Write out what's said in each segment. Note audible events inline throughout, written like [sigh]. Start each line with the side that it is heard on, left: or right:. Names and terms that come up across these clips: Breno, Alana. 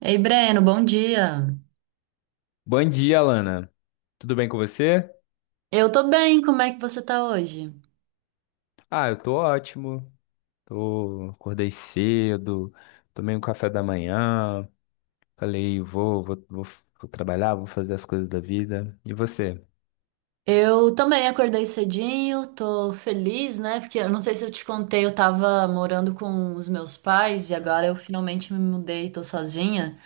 right: Ei, Breno, bom dia.
left: Bom dia, Alana. Tudo bem com você?
right: Eu tô bem, como é que você tá hoje?
left: Ah, eu tô ótimo. Tô, acordei cedo, tomei um café da manhã, falei, vou, vou trabalhar, vou fazer as coisas da vida. E você?
right: Eu também acordei cedinho, tô feliz, né? Porque eu não sei se eu te contei, eu tava morando com os meus pais e agora eu finalmente me mudei, tô sozinha.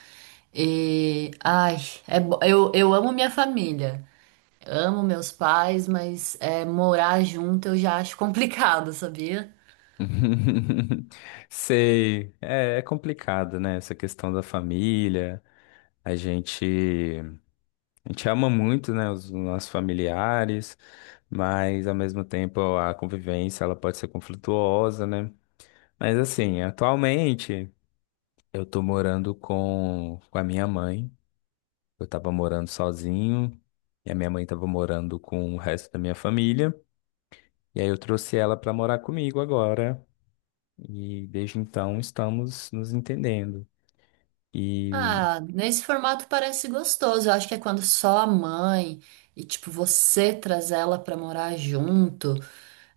right: E ai, eu amo minha família, amo meus pais, mas é, morar junto eu já acho [laughs] complicado, sabia?
left: [laughs] Sei, é complicado, né? Essa questão da família. A gente, a gente ama muito, né, os nossos familiares, mas ao mesmo tempo a convivência ela pode ser conflituosa, né? Mas assim, atualmente. Eu tô morando com a minha mãe. Eu tava morando sozinho. E a minha mãe tava morando com o resto da minha família. E aí eu trouxe ela pra morar comigo agora. E desde então estamos nos entendendo. E
right: Ah, nesse formato parece gostoso. Eu acho que é quando só a mãe e, tipo, você traz ela pra morar junto,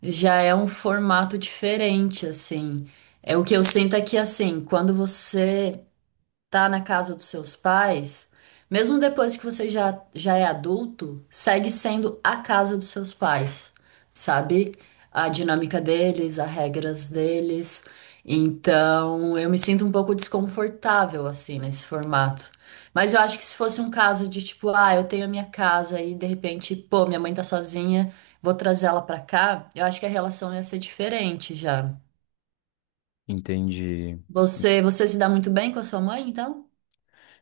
right: já é um formato diferente, assim. É o que eu sinto aqui, assim, quando você tá na casa dos seus pais, mesmo depois que você já, é adulto, segue sendo a casa dos seus pais, sabe? A dinâmica deles, as regras deles. Então, eu me sinto um pouco desconfortável assim nesse formato. Mas eu acho que se fosse um caso de tipo, ah, eu tenho a minha casa e de repente, pô, minha mãe tá sozinha, vou trazer ela pra cá, eu acho que a relação ia ser diferente já.
left: entendi.
right: Você se dá muito bem com a sua mãe, então?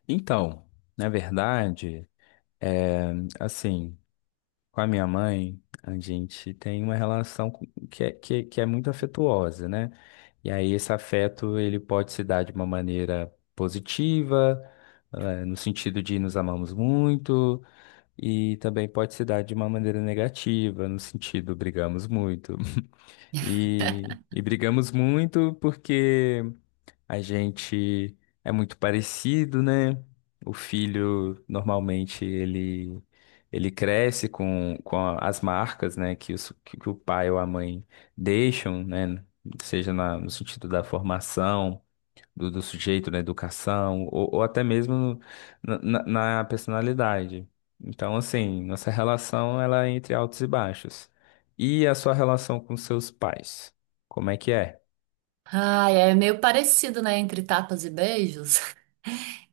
left: Então, na verdade, é assim. Com a minha mãe, a gente tem uma relação que é muito afetuosa, né? E aí esse afeto, ele pode se dar de uma maneira positiva, no sentido de nos amamos muito, e também pode se dar de uma maneira negativa, no sentido brigamos muito. [laughs] E brigamos muito porque a gente é muito parecido, né? O filho, normalmente, ele cresce com as marcas, né? Que, os, que o pai ou a mãe deixam, né? Seja no sentido da formação, do sujeito, na educação, ou até mesmo na, na- na personalidade. Então, assim, nossa relação, ela é entre altos e baixos. E a sua relação com seus pais? Como é que é?
right: Ai, é meio parecido, né, entre tapas e beijos. [laughs]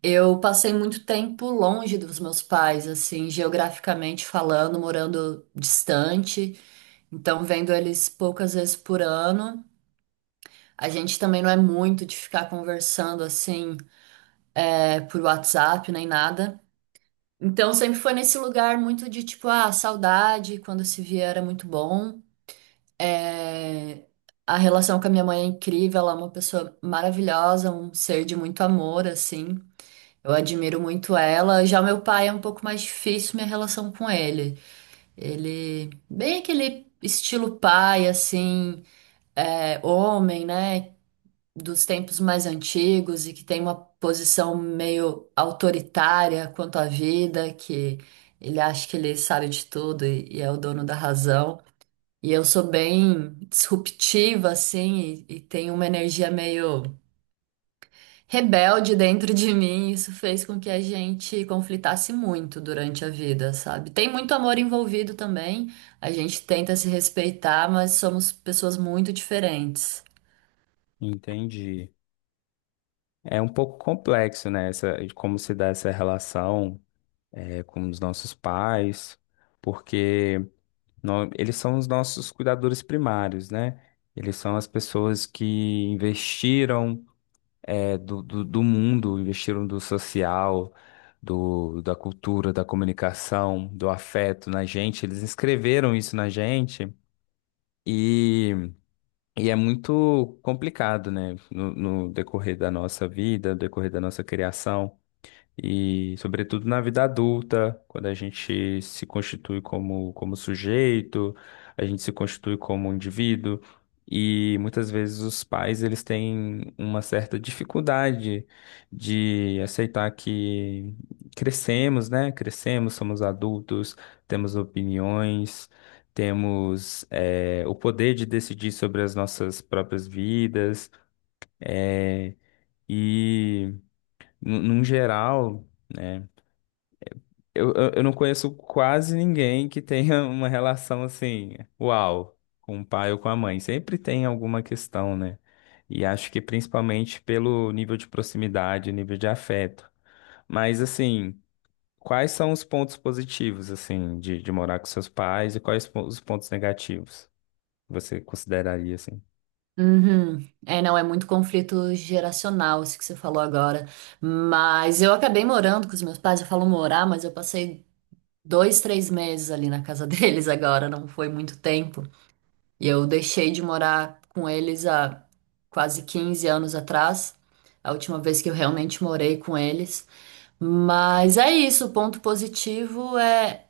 right: Eu passei muito tempo longe dos meus pais, assim, geograficamente falando, morando distante, então vendo eles poucas vezes por ano. A gente também não é muito de ficar conversando assim, é, por WhatsApp nem nada. Então sempre foi nesse lugar muito de tipo, ah, saudade, quando se via era muito bom. É, a relação com a minha mãe é incrível, ela é uma pessoa maravilhosa, um ser de muito amor, assim. Eu admiro muito ela. Já meu pai é um pouco mais difícil minha relação com ele. Ele, bem aquele estilo pai, assim, é, homem, né? Dos tempos mais antigos e que tem uma posição meio autoritária quanto à vida, que ele acha que ele sabe de tudo e é o dono da razão. E eu sou bem disruptiva, assim, e tenho uma energia meio rebelde dentro de mim, isso fez com que a gente conflitasse muito durante a vida, sabe? Tem muito amor envolvido também, a gente tenta se respeitar, mas somos pessoas muito diferentes.
left: Entendi. É um pouco complexo, né? Essa, de como se dá essa relação é, com os nossos pais, porque eles são os nossos cuidadores primários, né? Eles são as pessoas que investiram é, do mundo, investiram do social, do, da cultura, da comunicação, do afeto na gente. Eles escreveram isso na gente e, e é muito complicado, né? No decorrer da nossa vida, no decorrer da nossa criação. E, sobretudo, na vida adulta, quando a gente se constitui como, como sujeito, a gente se constitui como indivíduo, e muitas vezes os pais eles têm uma certa dificuldade de aceitar que crescemos, né? Crescemos, somos adultos, temos opiniões, temos, o poder de decidir sobre as nossas próprias vidas, eh, e, num geral. Né? Eu não conheço quase ninguém que tenha [laughs] uma relação assim, uau, com o pai ou com a mãe. Sempre tem alguma questão, né? E acho que principalmente pelo nível de proximidade, nível de afeto. Mas assim, quais são os pontos positivos, assim, de morar com seus pais e quais os pontos negativos você consideraria, assim?
right: Uhum. É, não, é muito conflito geracional, isso que você falou agora. Mas eu acabei morando com os meus pais, eu falo morar, mas eu passei 2, 3 meses ali na casa [laughs] deles agora, não foi muito tempo. E eu deixei de morar com eles há quase 15 anos atrás, a última vez que eu realmente morei com eles. Mas é isso, o ponto positivo é,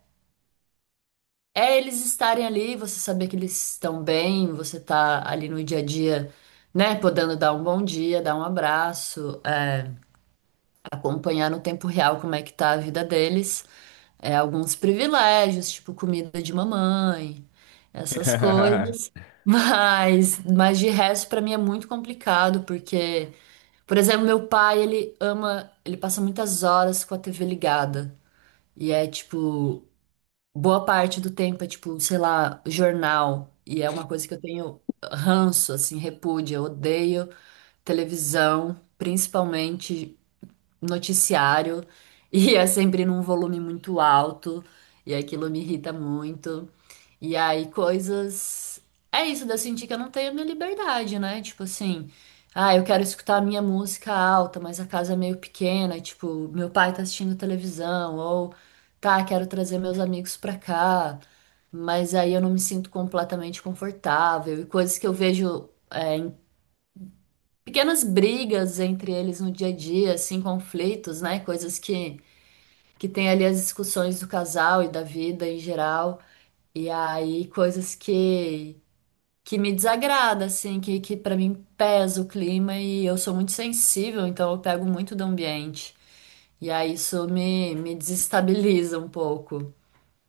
right: eles estarem ali, você saber que eles estão bem, você tá ali no dia a dia, né, podendo dar um bom dia, dar um abraço, é, acompanhar no tempo real como é que tá a vida deles. É, alguns privilégios, tipo comida de mamãe, essas coisas.
left: [laughs]
right: [laughs] Mas de resto, para mim é muito complicado, porque, por exemplo, meu pai, ele ama, ele passa muitas horas com a TV ligada. E é tipo, boa parte do tempo é tipo, sei lá, jornal. E é uma coisa que eu tenho ranço, assim, repúdio. Eu odeio televisão, principalmente noticiário [laughs] e é sempre num volume muito alto e aquilo me irrita muito. E aí coisas. É isso, de eu sentir que eu não tenho a minha liberdade, né? Tipo assim, ah, eu quero escutar a minha música alta, mas a casa é meio pequena, e, tipo, meu pai tá assistindo televisão, ou tá, quero trazer meus amigos pra cá. Mas aí eu não me sinto completamente confortável. E coisas que eu vejo é, pequenas brigas entre eles no dia a dia, assim, conflitos, né? Coisas que tem ali as discussões do casal e da vida em geral. E aí, coisas que me desagrada, assim, que para mim pesa o clima e eu sou muito sensível, então eu pego muito do ambiente. E aí, isso me desestabiliza um pouco.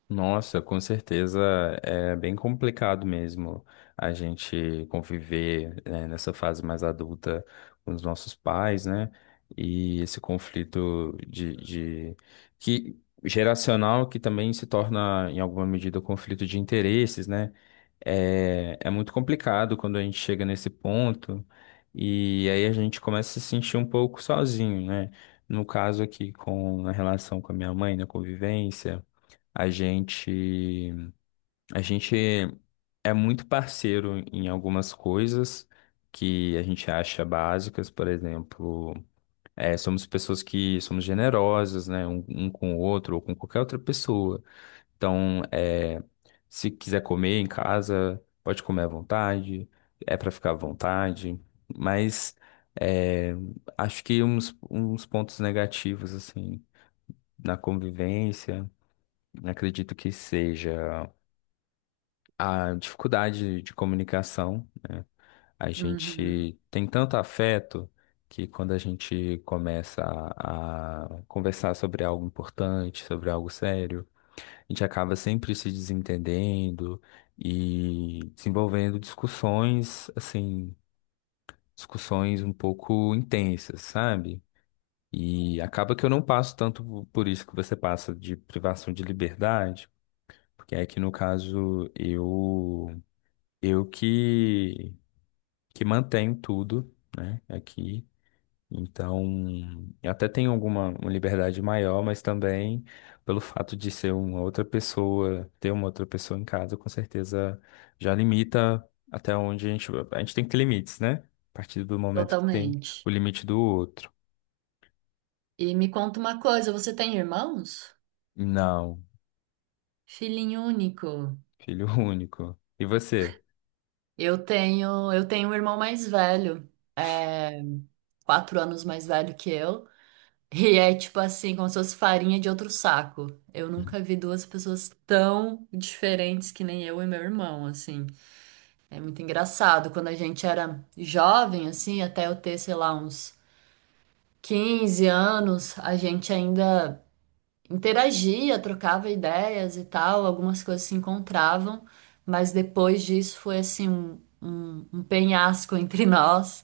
left: Nossa, com certeza é bem complicado mesmo a gente conviver, né, nessa fase mais adulta com os nossos pais, né? E esse conflito de que geracional que também se torna em alguma medida um conflito de interesses, né? É muito complicado quando a gente chega nesse ponto e aí a gente começa a se sentir um pouco sozinho, né? No caso aqui com a relação com a minha mãe, na convivência. A gente, a gente é muito parceiro em algumas coisas que a gente acha básicas, por exemplo, é, somos pessoas que somos generosas, né, um com o outro ou com qualquer outra pessoa. Então, é, se quiser comer em casa, pode comer à vontade, é para ficar à vontade, mas é, acho que uns pontos negativos, assim, na convivência, acredito que seja. A dificuldade de comunicação, né? A
right: Uhum,
left: gente tem tanto afeto que quando a gente começa a conversar sobre algo importante, sobre algo sério, a gente acaba sempre se desentendendo e desenvolvendo discussões, assim, discussões um pouco intensas, sabe? E acaba que eu não passo tanto por isso que você passa de privação de liberdade, porque aqui no caso eu que mantenho tudo, né, aqui. Então, eu até tenho alguma uma liberdade maior, mas também pelo fato de ser uma outra pessoa, ter uma outra pessoa em casa, com certeza já limita até onde a gente tem que ter limites, né? A partir do momento que tem
right: totalmente.
left: o limite do outro.
right: E me conta uma coisa, você tem irmãos?
left: Não,
right: Filhinho único.
left: filho [laughs] único. E você?
right: Eu tenho um irmão mais velho, é, 4 anos mais velho que eu, [laughs] e é tipo assim, como se fosse farinha de outro saco. Eu nunca vi duas pessoas tão diferentes que nem eu e meu irmão, assim. É muito engraçado. Quando a gente era jovem, assim, até eu ter, sei lá, uns 15 anos, a gente ainda interagia, trocava ideias e tal, algumas coisas se encontravam, mas depois disso foi assim um, um penhasco [laughs] entre nós.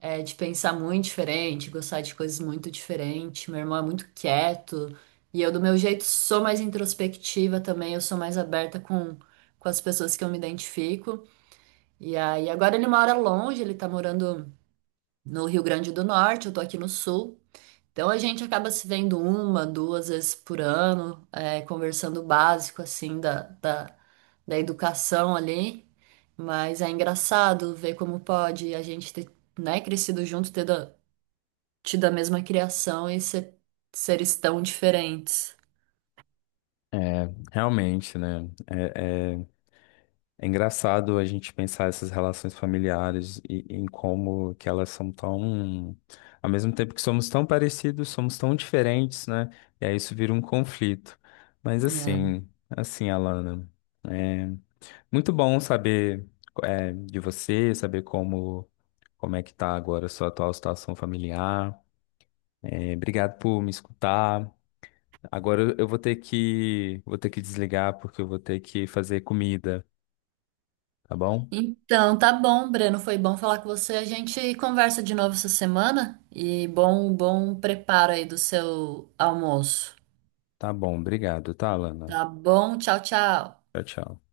right: É, de pensar muito diferente, gostar de coisas muito diferentes. Meu irmão é muito quieto. E eu, do meu jeito, sou mais introspectiva também. Eu sou mais aberta com, as pessoas que eu me identifico. E aí, agora ele mora longe, ele tá morando no Rio Grande do Norte, eu tô aqui no Sul. Então a gente acaba se vendo uma, duas vezes por ano, é, conversando o básico, assim, da, da educação ali. Mas é engraçado ver como pode a gente ter, né, crescido junto, ter tido a mesma criação e ser, seres tão diferentes.
left: É, realmente, né? É engraçado a gente pensar essas relações familiares e em como que elas são tão, ao mesmo tempo que somos tão parecidos, somos tão diferentes, né? E aí isso vira um conflito. Mas
right: É.
left: assim, assim, Alana, é muito bom saber é, de você, saber como como é que tá agora a sua atual situação familiar. É, obrigado por me escutar. Agora eu vou ter que desligar porque eu vou ter que fazer comida, tá bom?
right: Então, tá bom, Breno. Foi bom falar com você. A gente conversa de novo essa semana e bom, bom preparo aí do seu almoço.
left: Tá bom, obrigado, tá, Alana?
right: Tá bom? Tchau, tchau.
left: Tchau, tchau.